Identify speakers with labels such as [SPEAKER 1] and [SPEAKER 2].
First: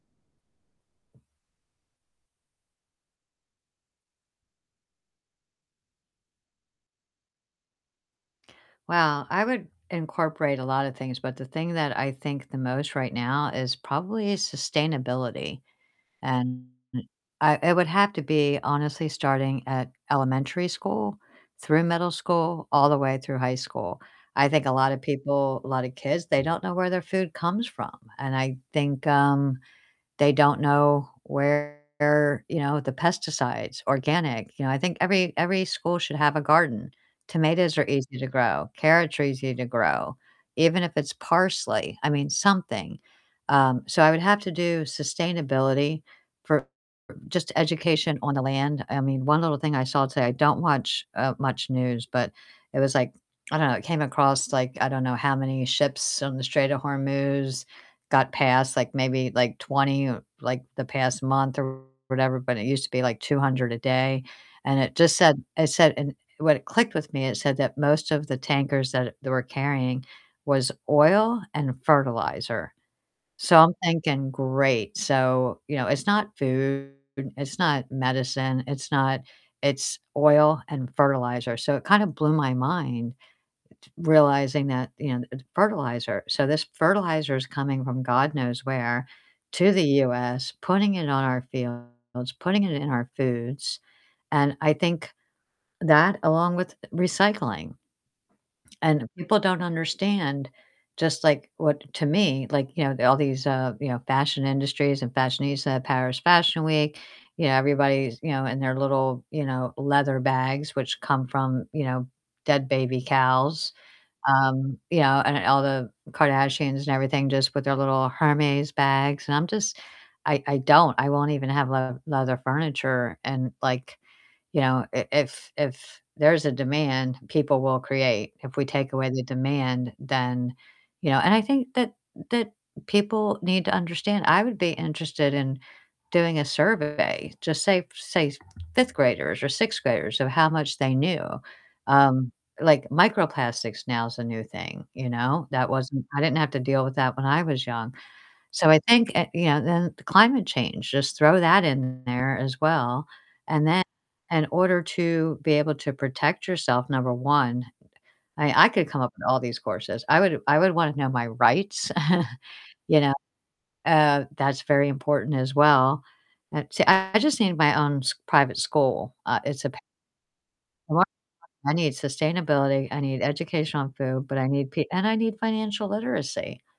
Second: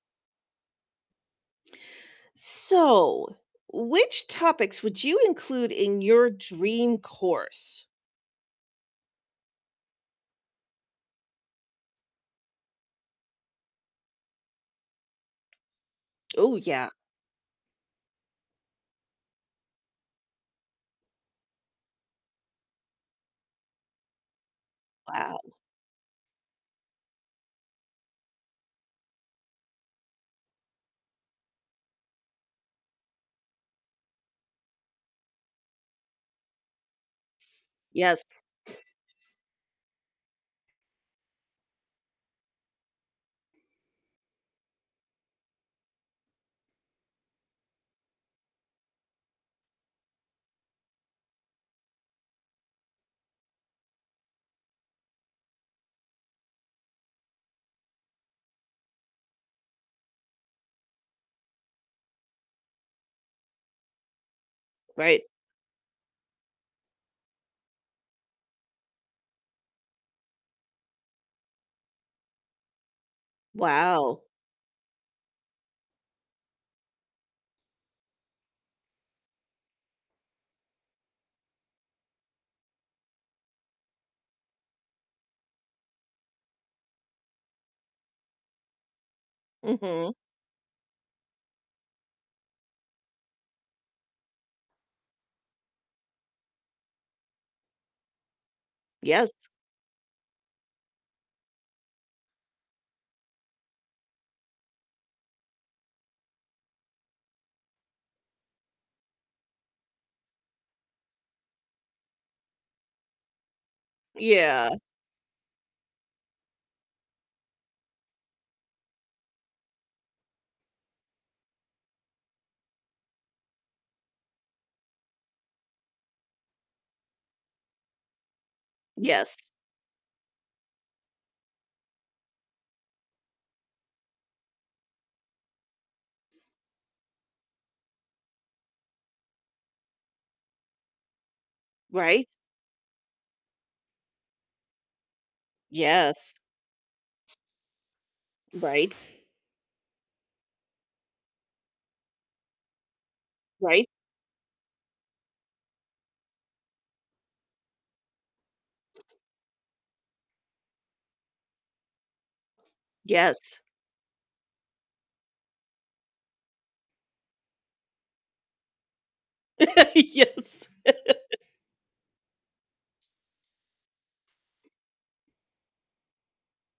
[SPEAKER 1] So, which topics would you include in your dream course?
[SPEAKER 2] Well, I would incorporate a lotta things, but the thing that I think the most right now is probably sustainability.
[SPEAKER 1] Ooh,
[SPEAKER 2] And
[SPEAKER 1] yeah.
[SPEAKER 2] I it would have to be honestly starting at elementary school through middle school all the way through high school. I think a lotta
[SPEAKER 1] Wow.
[SPEAKER 2] people lotta kids, they don't know where their food comes from, and I think, um, they don't know where, you know, the pesticides, organic, you know, I think every every school should have a garden. Tomatoes are easy to
[SPEAKER 1] Yes.
[SPEAKER 2] grow, carrots are easy to grow. Even if it's parsley, I mean something. Um, so I would have to do sustainability for just education on the land. I mean, one little thing I saw today, I don't watch, uh, much news, but it was like, I don't know, it came across like I don't know how many ships on the Strait of Hormuz got past, like maybe, like 20, like the past month or whatever, but it used to be like 200 a day and it just
[SPEAKER 1] Right.
[SPEAKER 2] said it said and what clicked with me, it said that most of the tankers that they were carrying was oil and fertilizer. So I'm
[SPEAKER 1] Wow.
[SPEAKER 2] thinking great, so, you know, it's not food, it's not medicine, it's not It's oil and fertilizer, so it kinda blew my mind realizing that, you know, fertilizer, so this fertilizer is coming from god knows where to the
[SPEAKER 1] Mhm.
[SPEAKER 2] US, putting it on our fields, putting it in our foods, and I think that along with recycling. And
[SPEAKER 1] Yes.
[SPEAKER 2] people don't understand just like what to me, like, you know, all these, uh, you know, fashion industries and fashionista, Paris Fashion Week, you know, everybody's, you know, in their little, you know, leather bags which come from, you know, dead baby cows.
[SPEAKER 1] Yeah.
[SPEAKER 2] Um, you know, and all the Kardashians and everything just with their little Hermes bags and I'm just I I don't I won't even have le leather furniture and like, you know, i if if there's a demand, people will create, if we take away the
[SPEAKER 1] Yes.
[SPEAKER 2] demand, then, you know and I think that that people need to understand, I would be interested in doing a survey, just say say 5th graders or 6th graders of how much they knew,
[SPEAKER 1] Right.
[SPEAKER 2] um, like microplastics now is a new thing, you know? That wasn't I
[SPEAKER 1] Yes.
[SPEAKER 2] didn't have to deal with that when I was young, so I
[SPEAKER 1] Right.
[SPEAKER 2] think uh, you know, then the climate change, just throw that in there as well, and then
[SPEAKER 1] Right.
[SPEAKER 2] in order to be able to protect yourself, number 1, I I could come up with all these courses, I would I would wanna know my rights, you know?
[SPEAKER 1] Yes.
[SPEAKER 2] Uh, that's very important as well. Uh, see, I just need my own s private school, uh, it's ap
[SPEAKER 1] Yes.
[SPEAKER 2] [unintelligible] I need sustainability, I need education on food, but I need p and I need financial literacy.